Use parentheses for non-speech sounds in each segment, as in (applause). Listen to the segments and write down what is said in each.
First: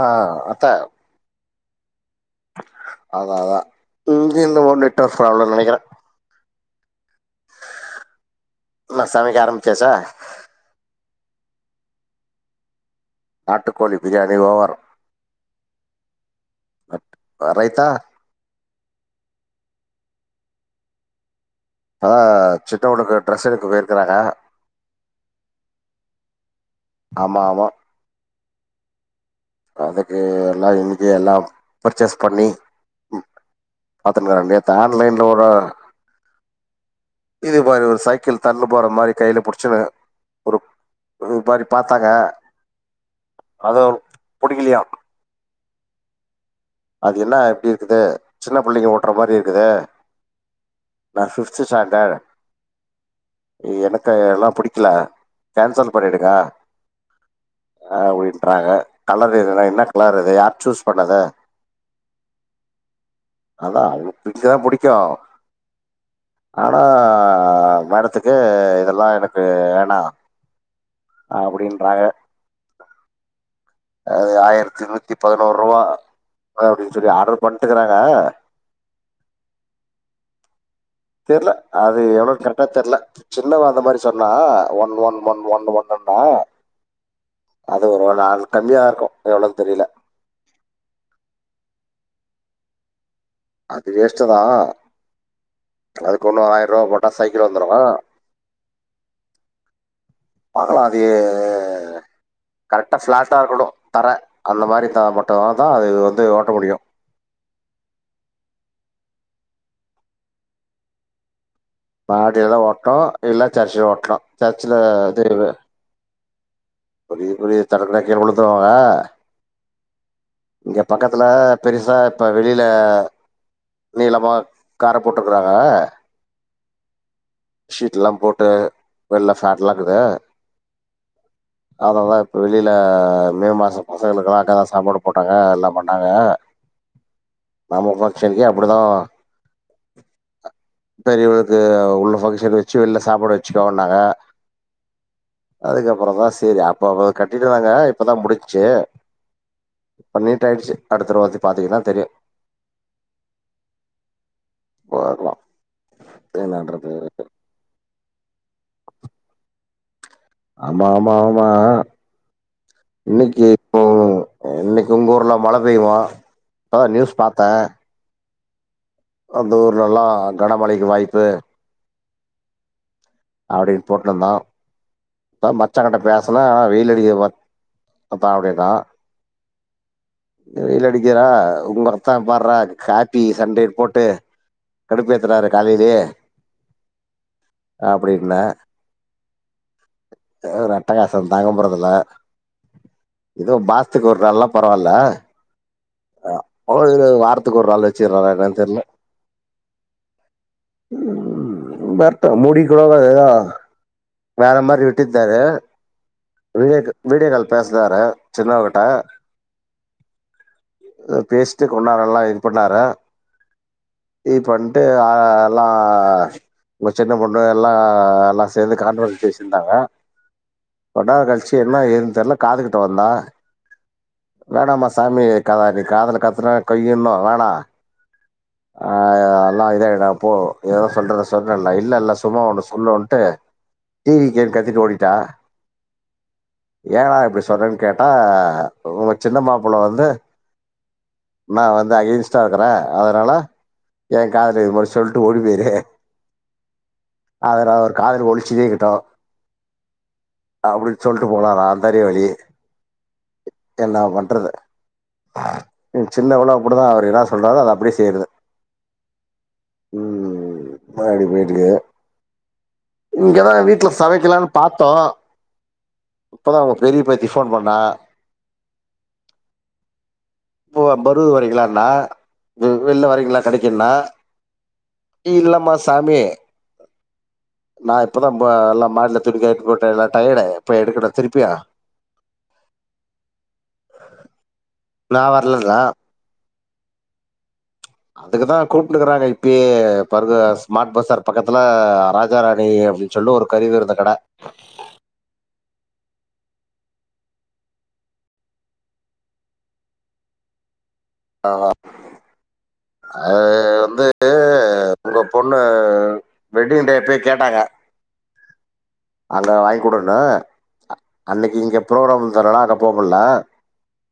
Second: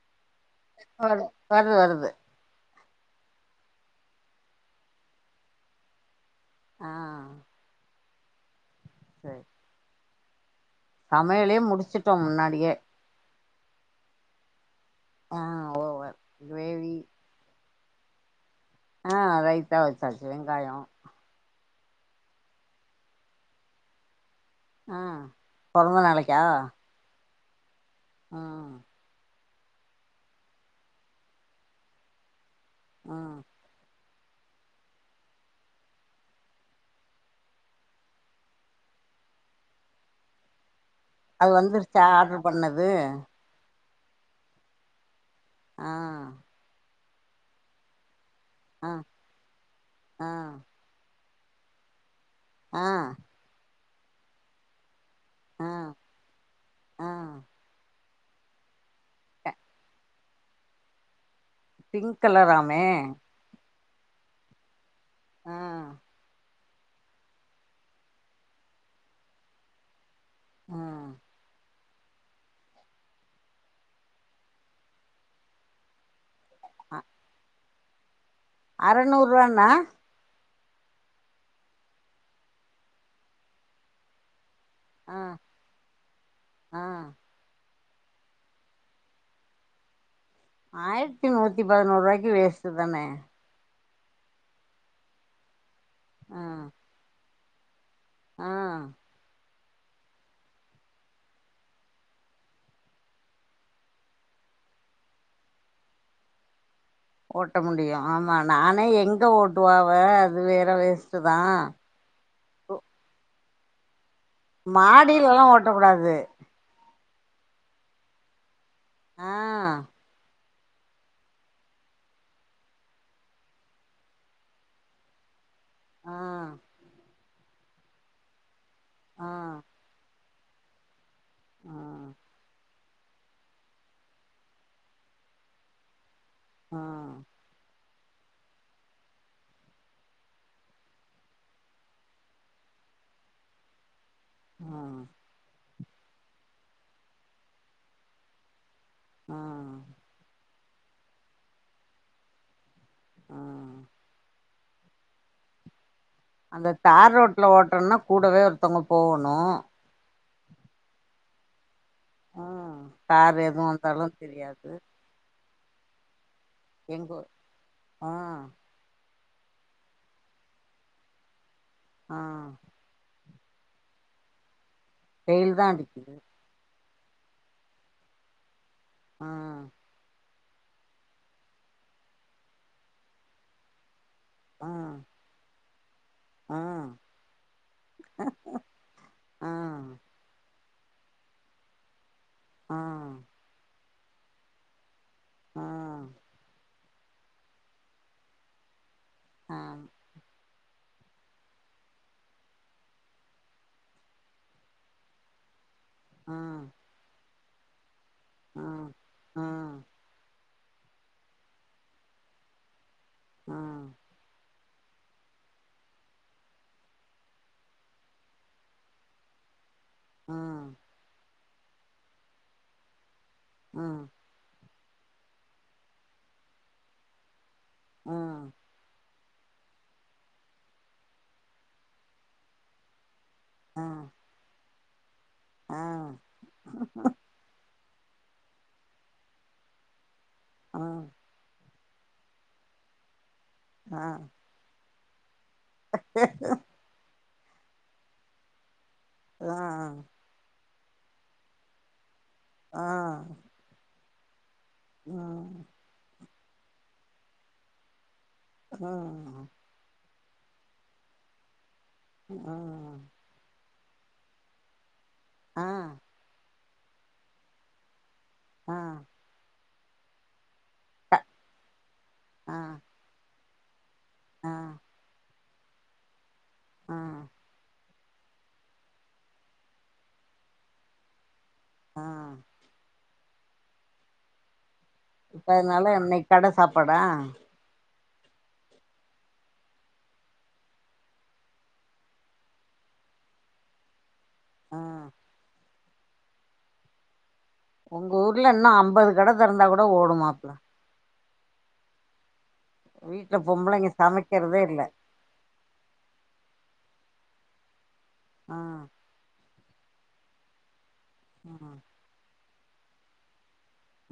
ஆ ஆ அ வரு வருது வருது அதா அதா இங்க என்னவோ நெட்டாஃப் ப்ராப்ளன் நெனைக்கிற ஆ அ என்னா சமைக்க சரி ஆரம்பிச்சாசா? சமையலே முடிச்சுட்டோ முன்னாடியே நாட்டுக்கோழி பிரியாணி ஓவர். ஆ ஓவர் கிரேவி அ ரைத்தா ஆ ரைத்தா வச்சாச்சு வெங்காயொ ஆ சித்தாகொள்ளுக்கு ட்ரெஸ் எடுக்க போயிருக்கறாங்க ஆ பொறந்த நாளைக்கா ஆமா ஆமா ஆ அதுக்கு எல்லா இன்னைக்கு எல்லா பர்ச்சேஸ் பண்ணி ம் பாத்துருந்த நேத்து ஆன்லைன்லோ ஓரு இது மாரி ஒரு சைக்கிள் தண்டு போற மாரி கையில புடிச்சுன்னு ஒரு இது அது மாரி வந்துருச்சா பாத்தாங்க ஆட்ரு பண்ணது புடிக்கலியா ஆ அது என்ன எப்டி இருக்குது சின்ன ஆ பிள்ளைங்க ஓட்டுற மாரி இருக்குது ஆ நா பிஃப்த் ஸ்டாண்டர்ட் ஆ எனக்கு எல்லா புடிக்கல ஆ கேன்சல் பண்ணிடுங்க ஆ அப்டின் பண்றாங்க கலர் எதுன்னா என்ன கலர் அது யார் சூஸ் பண்ணது பிங்க் கலர்ராமே அதான் உனக்கு பிங்தா புடிக்கு ஆ ஆனா மேடத்துக்கு இதெல்லா எனக்கு வேணா ம் அப்படின்றாங்க அது ஆயிரத்தி நூத்தி பதினோரு ரூவா அப்டின்னு சொல்லி ஆர்டர் பண் எட்டுக்கறாங்க அறநூறுரூவானா தெர்ல அது எவ்ளோனு கரெக்டா தெர்ல சின்னவ அந்த மாரி சொன்னா ஒன் ஆ ஒன் ஒன் ஒன் ஒன்னுனு ஆ அது ஒரு நாள் கம்மியா இருக்கு எவ்ளோனு தெரில ஆயிரத்தி நூத்தி பதினோரு ரூவாய்க்கு வேஸ்டுதானே அது வேஷ்டுதா அதுக்கு ஆ ஒன்னு ஆயிர ரூவா போட்டா சை கீழ வந்துருமா ஆ பாக்கலா அதி எ கரெக்டா பிளாட்டா இருக்கணு தர அந்த மாரிதா மட்டும்தான்தான் இது வந்து ஓட்ட முடியு ஒட்ட முடியு ஆமா நானே எங்க ஒட்டுவாவ அது வேற வேஸ்ட்டுதா மாடிலதா ஒட்டு இல்ல சர்ச்ல ஒட்டணு மாடிலலெல்லா ஓட்டக்கூடாது ஒரு இப்டி தடந்தா கீழ விழுந்துரு ப ஆ இங்க பக்கத்துல பெருசா இப்ப வெளில நீளமா கார போட்டுருக்கறாங் க ஆ சீட்ல்லாம் போட்டு ஆ வெள்ள ஃபேன்டெல்லா இக்குது ஆ அததா இப்ப வெளில் ல மே மாசோ பசங்ளுக்லா அங்கதா சாப்பாடு போட்டாங்க எல்லாம் பண்ணாங்க ஆ நம்ம ஃபன்க்ஷன்க்கே அப்டிதா பெரியவர்க்கு உள்ள ஃப சேரி வெச்சு வெளில சாப்பாடு வெச்சுக்கோன்ங்கனாங்க ஆ அதுக்கப்புறோந்தா சேரி அப்போ ப கட்டிருவாங்க இப்பதா முடிஞ்ச்சு ஆ பன்னீர் ட்டாய்ச்சு அடுத்தர்வ வத்தி பாத்திங்கனா தெரியு அ போயர்லா தேனாட்றது இருக்கு ல ஓட்றோன்னா கூடவே ஒர்த்தங்க போணு ஆமா ஆமா ஆமா ம் கார் இன்னிக்கு எதுவு வந்தாலு (inaudible) தெரியாது இன்னிக்கு உங் ஊர்ல மழப் திகமா அதா நியூஸ் எங்கோ பாத்த ஆ அந்த ஊர்லல்லா கனமழைக்கு வாய்ப்பு அ அப்டி போட்ணுந்தா தா வெயில் மச்சாங்கட்ட அடிக்குது பேசன அனா வெய்லு (unintelligible) அ வெயில் அடிக்கிர்டா உங் அத்தா பார்றா காப்பி சண்டே போட்டு கடுப்பேத்துராரு காலைலே அ அப்டின்ன ஓர் அட்டகாஸம் தாங்க முறதுல்ல ஆ ஆ இதோ பாஸ் த்துக் ஒர் நாள் நா பரவால்ல அ அவரு வார்த்துக் ஒருநாள் வச்சுற்றாறா என்னன் தெர்ல அ ம் வர்ட்டு முடி (unintelligible) வேறமாரி விட்டித்தாரு வீடியேக்கு வீடியோக்கால் பேசறாரு ஆ சின்னவகட்ட ஆ பேசிட்டு கொண்னேரல்லா இது பண்ணாரா ஆ இ பன் விட்டு எல்லா உங்க சின்ன பொண்ணு எல்லா எல்லா சேர்ந்து கான்பிரன்ஸ் பேசியிருந்தாங்கல ம் கொட கழ்ச்சி என்ன ஏ தெர்ல காதுகுட்ட வந்தா ம் வேணாமா சாமி கதா நீ காதுல காத்துன கய்யுன்னு வேணா ஆ அ ஆ இல்ல இத அப்போ இதா சொல்றத சொல்றேன்ல இல்ல இல்ல சும்மா ஒன்னு சொல்லுவன்ட்டு டி வி கே ன் கத்திட்டு ஓடி டா அ சொல்றேன்னு கேட்டா உங்க சின்ன மாப்பிள்ள வந்து அ நா வந்து அகென்ஸ்ட்டா இருக்கறே அதனால ஆ ஏ காதுல இது மாரி சொல்டு ஓடுது ஏ ஹே அதுல ஒரு காதுல (unintelligible) அ அ அ அப்டின் சொல்ட்டு போனனா அந்த அறிவாளி ஆ இன்னா பண்றது அ சின்ன புள்ள அப்டிதா அவரு இன்னா சொல்றாறோ அத அப்டியே செய்றது ஆ (unintelligible) ஆ சமைக்கலான் பாத்தோ ஆ அப்போ தா உங்க பெரிய பேத்தி ஃபோன் பண்ணா ஆ (unintelligible) வரிங்ளானா வ வெள்ல வரிங்க கடைக்கின்னா அ இல்லம்மா சாமி அ நா இப்பதா ம எல்லா மாட்ல துணி காய போட்ட நா டயடு இப்ப எடுக்கட்ட திருப்பியா ஆ ஆஹ இப்ப அதனால இன்னைக் கட சாப்பாடா அதுக்குதா கூப்புன்குறாங்க இப்பியே பருதா ஸ்மாட் பஸ்ஸார் பக்கத்துல ராஜாரராணி அப்டின் சொல்லி ஒரு கருவிருந்த கட அ உங்க ஊர்ல இன்னு அம்பது கட தெறந்தா கூட ஓடுமாப்ல ஆமா வீட்ல அது பொம்பளைங்க வந்து சமைக்கிறதே இல்ல உங்க பொண்ணு வெட்டிங் டே ப்பவே கேட்டாங்க அ நா வாங்கி குடுண்ண அ ஆ அன்னைக்கு இங்க ப்ரோக்ராம் இத்தன நாளா அங்க போகல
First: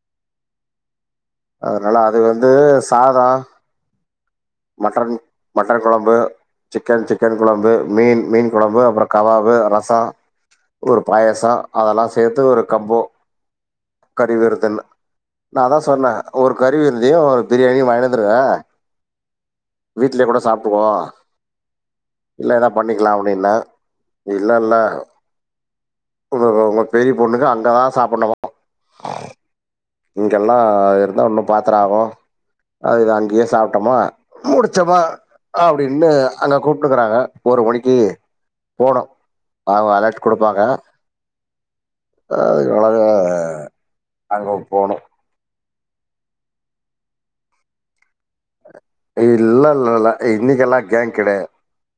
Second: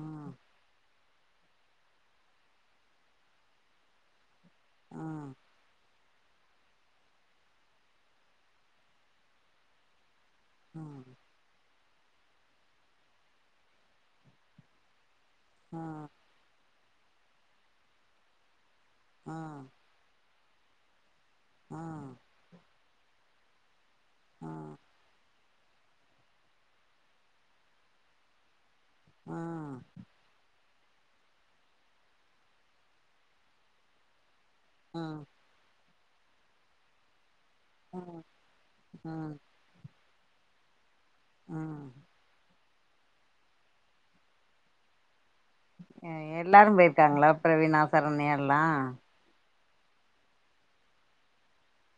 ம் அதனால அது வந்து சாதம் ஆ மட்டன் மட்டன் கொழம்பு சிக்கன் சிக்கன் கொழம்பு மீன் மீன் கொழம்பு அப்புறம் கபாபு ர சம் ஒரு பாயசம் அதெல்லாம் சேர்த்து ஒரு கம்போ கறிவிருத்தன் நா தா ஆ சொன்னே ஒரு கரி வி (unintelligible) யும் ஒரு பிரியாணி வாங்கிடு வந்திருவ ஆ வீட்ல கூட சாப் டுவோ ஆ இல்ல எதா பண்ணிக்கலாம் அப்டின இல்ல ஆ இல்ல ஒங் ஒங்க பெரிய பொண்ணுக்கு அங்கதான் சாப்புண்ணும் ஆ (unintelligible) இங்கெல்லா இருந்தா ஒன்னும் பாத்திர ஆகும் அ இது அங்கேயே சாப்பிட்டோமா முடிச்சமா ஆ ஆ அப்படின்னு அங்க கூப்பிட்டுக்கறாங்க ஒரு மணிக்கு போனோம் ஆ அவங்க அலர்ட் கொடுப்பாங்க ம் அழகா அங்க போனு எ எல்லாரும் போயிருக்காங்களா பிரவீணா சரண்யல்லா இல்ல இல்லல்ல இன்னிக்கெல்லாம் கேங் கிடையாது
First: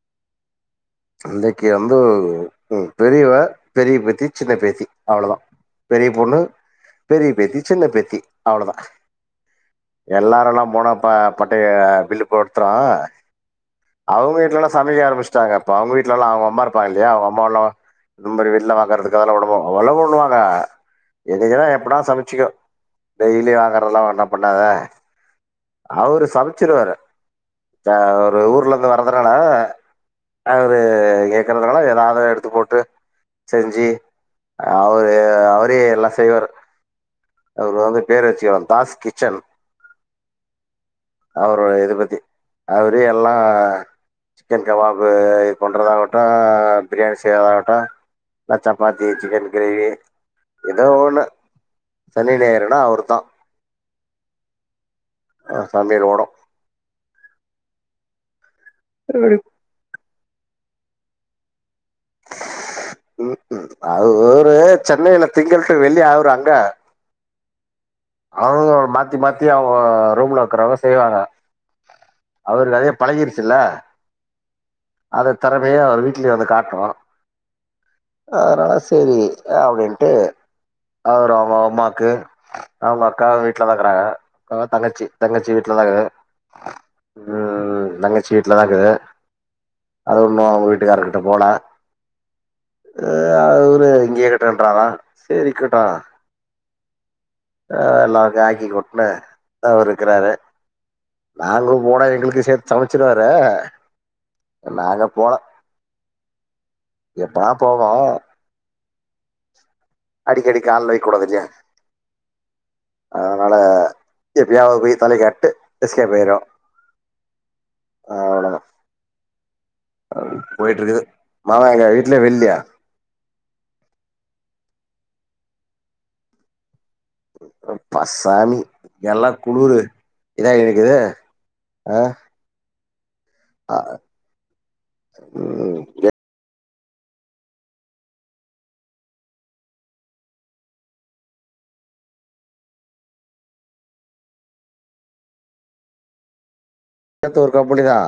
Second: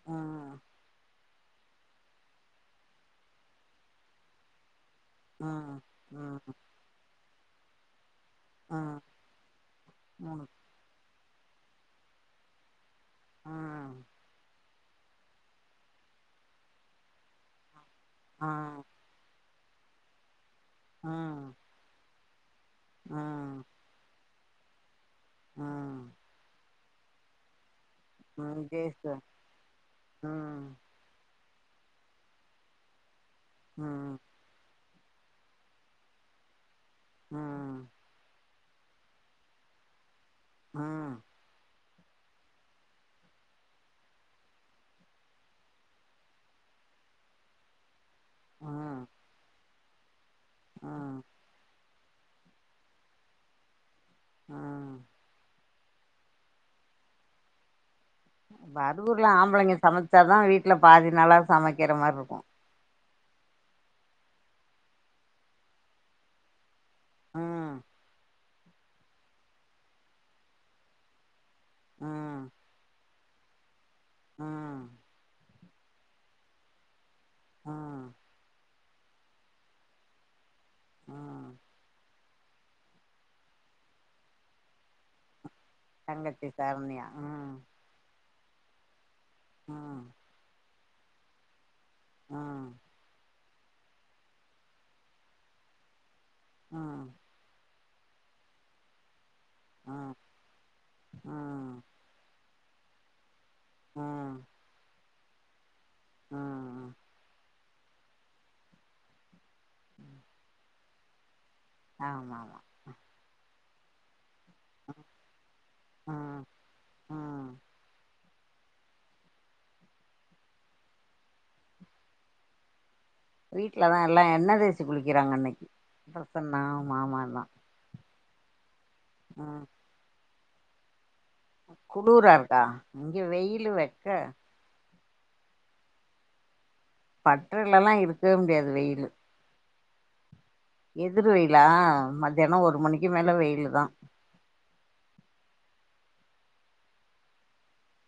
ஆ அந்தைக்கு வந்து ம் பெரியவ பெரிய பேத்தி சின்ன பேத்தி அவ்வளோதான் ஆ பெரிய ஆ பொண்ணு பெரிய பேத்தி சின்ன பேத்தி அவ்ளோ தா ஆ மூணு எல்லாரு எல்லா போனாப்ப பட்டே பில்லு போடுத்துறான் ஆ அவங்க இல்லன்னா சமைக்க ஆரம்பிச்சிட்டாங்க இப்ப அவங்க வீட்டுல எல்லாம் அவங்க அம்மா இருப்பாங்கல்லையா அவங்க அம்மாலா ரொம்ப ஆ வெளில வாங்கறது அதல உடம்ப அவ்வள பண்ணுவாங்க ஆ என்னைக்னா எப்படா சமைப் சிக்கோ ஆ டெய்லி வாங்கறதுல்லா வேண்டாப் பண்ணாத ஆ அவரு சமச்சிருவாரு த ஒரு ம் ஊர்ல இருந்து ஜெயஸ்வ வரதுனால ம் து கேக்கறதுனால ஏதாவது எடுத்து போட்டு செஞ்சி ம் அவ ரு அவரே எல்லா செய்வாரு அவருக் ம் வந்து பேரு வச்சி வந் தாஸ் கிச்சன் ம் அவர் இது பத் கி அவரே எல்லா சிக்கன் கவாப் ப்பு இது பண்ணுறதாவட்டு பிரியாணி செய்யறதாகட்டு இல்ல சப்பாத்தி ம் சிக்கன் கிரேவி ஏதோ ம் ஒன்னு சனி ஞாயிறுனா அவருதா ம் ஆ சமையல் ஓடும் பரூகூர்லா ஆம்பளைங்க சமச் வச்சாதா வீட்ல பாதி நல்லா சமைக்கிற மாரி இருக்கூ ம்கும் அவரு சென்னைல திங்கள் டூ வெள்ளி அவரு அங்க ம் அவங்க மாத்தி மாத்தி அவங்க ரூம்ல இக்குறவங்க செய்வாங்க ம் அவருக்கு அதே பழகிருச் ல்ல ம் தெறமைய வீட்லியு வந்து காட்னூ ம் அதனால சேரி அப்டின்ட்டு அவரு ம் அவங்க அம்மாக்கு அவங்க அக்காவு வீட்ல தா இக்குறாங்க அக்காவா தங்கச்சி தங்கச்சி வீட் ட்லதா இரு தங்கச்சி சரண்யா ம் ம் தங்கச்சி ட்லதா இருக்கு ம் அது ஒண்ணு வீட் ட்டுகாருகிட்ட போல ம் ஆ அது ஒரு இங்கயே கட்டுன்றாரா சேரி இருக்கட்டு ம் ஆ எல்லாருக்கு ஆக்கி கொட்னே அவர் ம் இருக்கிறாரு நாங்களு ம் போனா எங்களுக்கு சேத் சமைச்சிருவாரு ஆ போல ஆ எப்பனா போவே அடிக்கடிக்கு கால்லயு கூப்ட வச்சே ஆமா ஆமா ஆ எப்பயாவது போய் தலைய காட்டிட்டு எஸ்கேப் ஆகிருவோ ம் ம் அவ்ளதா அப்டியே போயிட்டு இருக்குது மாமா எங்க வீட்லயே வெளிலயா வீட்லதா எல்லா எண்ணெய் தேச்சி குளிக்கிறாங்க இன்னக்கி பிரசன்னாவு மாமா தா சானி எல்லா குளுரு இதா இருக்கது குளூராருக்கா இங்க வெயிலு வெக்க உம் பட்ருலெல்லா இருக்கவே முடியாது வெயிலு எதுரு வெயிலா மத்யானம் ஒரு மணிக்கு மேல வெயிலு தா நேத்து ஒருக்கப்படிதா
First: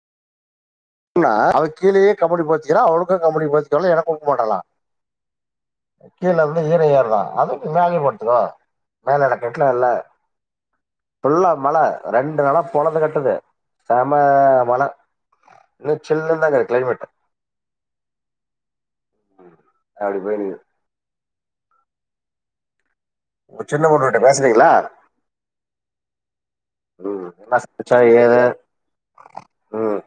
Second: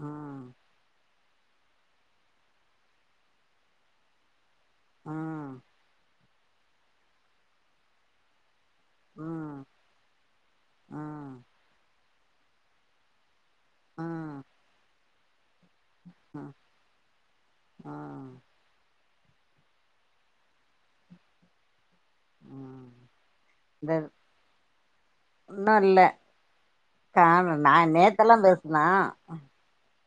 ஆ புன்னா அவரு கீழயே கம்போடு போச்சிக்கலா அவனுக்கும் கம்பெடி போச்சிக்கலா எனக் கூப் மாட்டல்லா உம் கீழ வந்து ஈர ஏறு தா அது மேல பட்த்துக்கோ மேல என்ன ம் கட்லா இல்ல ம் ஃபுல்லா மழ ரெண்டு நாளா பொழந்து கட்டுது செம ம் மழ இனு ம் ஜில்லுந்தாருக் கிளைமேட் ம் ம் அப்டி பெய்து ம் சின்ன பொண்ணுகிட்ட பேசுனீங்களா இன்னு இல்ல ம் கால்னு என்ன நா சமச்சா நேத்தெல்லா ஏது பேசுனா ம்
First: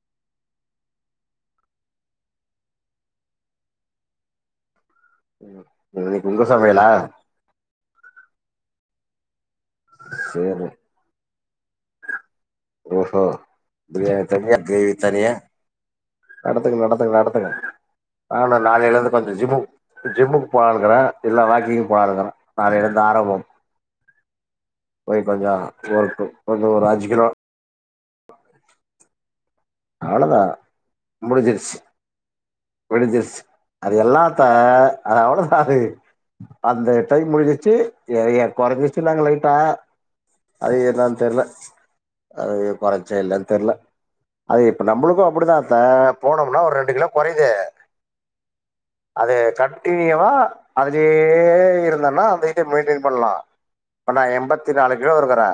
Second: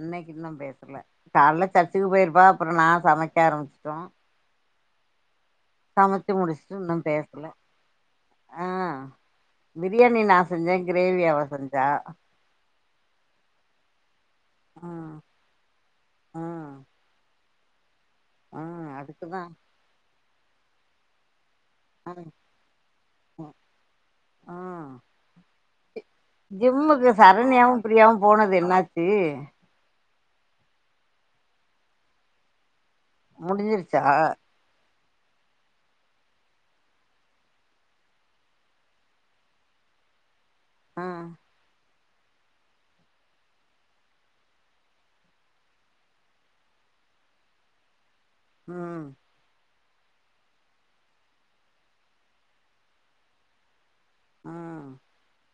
இன்னைக்கு இன்னும் பேசல காலைல சர்ச்சுக்கு போயிருப்பா அப்றோ நா சமைக்க ஆரம்பிச்சுட்டோ இன்னகி உங்க சமயலா ஹம் பிரியாணி நா சேரி செஞ்சேன் கிரேவிவ அவ ஜா ரோஷோ பிரியாண் தனியா தேவி ம் தனியா ம் நடத்துங்க நடத்துங்க நடத்துங்க ஆனா ம் நாளைலழுந்து பாத் அதுக்குதா ஜிம்மு ஜிம்முக்கு போ ஆலுங்கள இல்ல வாக் நியு போலாறான ம் நாளைல இருந்து ஆரம்போ ம் ம் கொஞ்சோ ஒரு அஞ்சு ஜிம்முக்கு கிலோ சரண்ணியவு அப்படியாவு போனது என்னாச்சி அவளோதா முடிஞ்சிருச்சி விடுஞ்சுருசு அது முடிஞ்சிருச்சா எல்லாத்த அதது அவ்ளோதா அது அந்த டைம் முடிஞ்சிச்சு குறைஞ்சிச்சு நாங்க லலைட்டா அது என்னான் ம் தெர்ல அது குறைஞ்சா இல்லன்னு தெர்ல அது இப்ப நம்மளுக்கு அப்டித்தான்த்த போனோம்னா ஒரு ரெண்டு கிலோ குறையுது ம் அது கட் ட்டியவ அதுலயே இருந்தன்னா அந்தயிட்ட மெயின்டென் பண்ணலா ப்ப நா என்பத்து நாலு ம் கிலோ இருக்றே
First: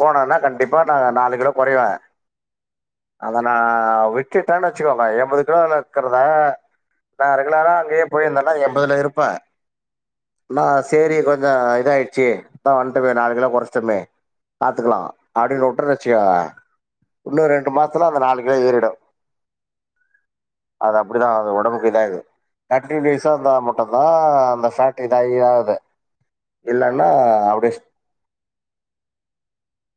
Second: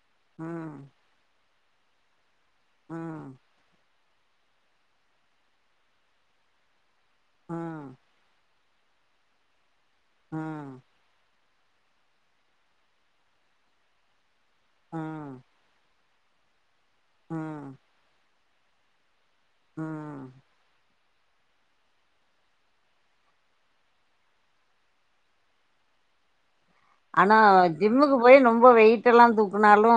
போனோனா கண்டிப்பா ம் நா நாலு கிலோ கொரைவ ம் அதன விட் விட்டேன்னு வச்சுக்கோங்க எம்பது கிலோல இருக்கறதா நா ரெகுலரா ம் அங்கேயே போயிருந்தேனா எம் முதல்ல இருப்ப மா ம் சேரி கொஞ் ஞ்ச இதாயிடுச்சு அதா வந்துட்டுமே நாலு கிலோ குறேச்சுடுமே பாத்துக்லா ம் அப்டின்னு வுட்டுரு சியோங்க இன்னு ரெண்டு மாஸ்த்தல அந்த நாலு இன்னோ ஏரிடு உ ம்ம் அது அப்டிதா ஆகு ஓடம்புக்கு இதாயிரு தேட்டீன் டேஸ்சா இருந்தா மட்டுந்தா அந்த ஃபேட் இதாயி ஆகுதுல ஆனா ஜிம்முக்கு போய் ரொம்ப வெயிட்டெல்லா தூக்குனாலு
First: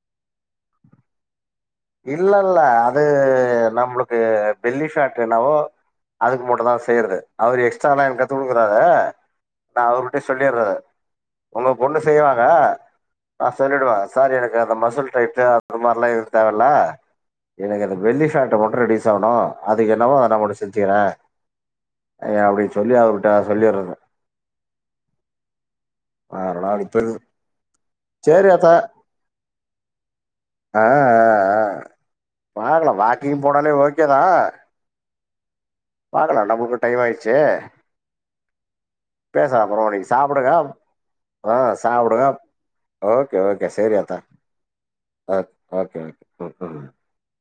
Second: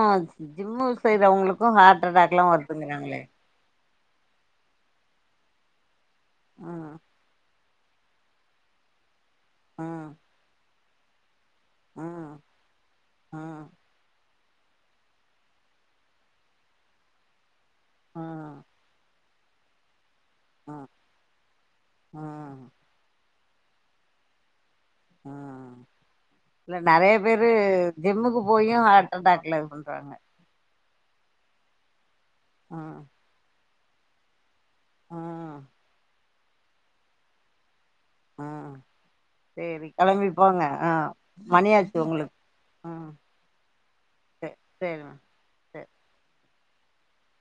ஜிம்மு செய்ற அவங்களுக் இல்ல இல்ல அது நம்ளுக் கு பெல்லி ஃபேட் என்னவோ அதுக்கு மட்டுந்தா ம் செய்ருது அவரு எக்ஸ் ஸ்ட்ரால எனக்கு கத்து குடுக்குறாரே நா ம் அவுருகிட்டே சொல்லியறே உங்க பொண்ணு ம் செய்வாங்க நா ம் சொல்லிடுவே சார் எனக் ங்க அந்த மசல் டைட்டு அந்த மார்லா இரு தேவல்லே எனக்கு அந்த பெல்லி ஃபேட்டு ம் மட்டு ரெடியூஸ் ஆவுணு அதுக்கென்னவோ நா ம் முடிச்சுத்தியரே ஏ அப்டி ம் சொல்லி அவு டா சொல்லியருவே ம் இல்ல அப்படி பெரு நெறைய பேரு ஜிம்முக்கு சரி அத்தா போயு அட்டர்டாக்குல சொல்றாங்க ஆ அ அ வாங்கலா வாக்கிங் போனாலே ஓக் கேதா ம் பாக்கலா நம்மளுக்கு டைம் ஆயிடுச்சு ம் பேசலா அப்பறோ சேரி நீங்க கெளம்பி சாப்புடுங்க போங்க ஆ ஆ மணியாச்சு சாப்பிடுங்க உங்களுக்கு ம் ஓகே ஓகே சேரி ஆத்தா சே சேரிம்மா ஓக் சே ஓகே ஓகே (unintelligible)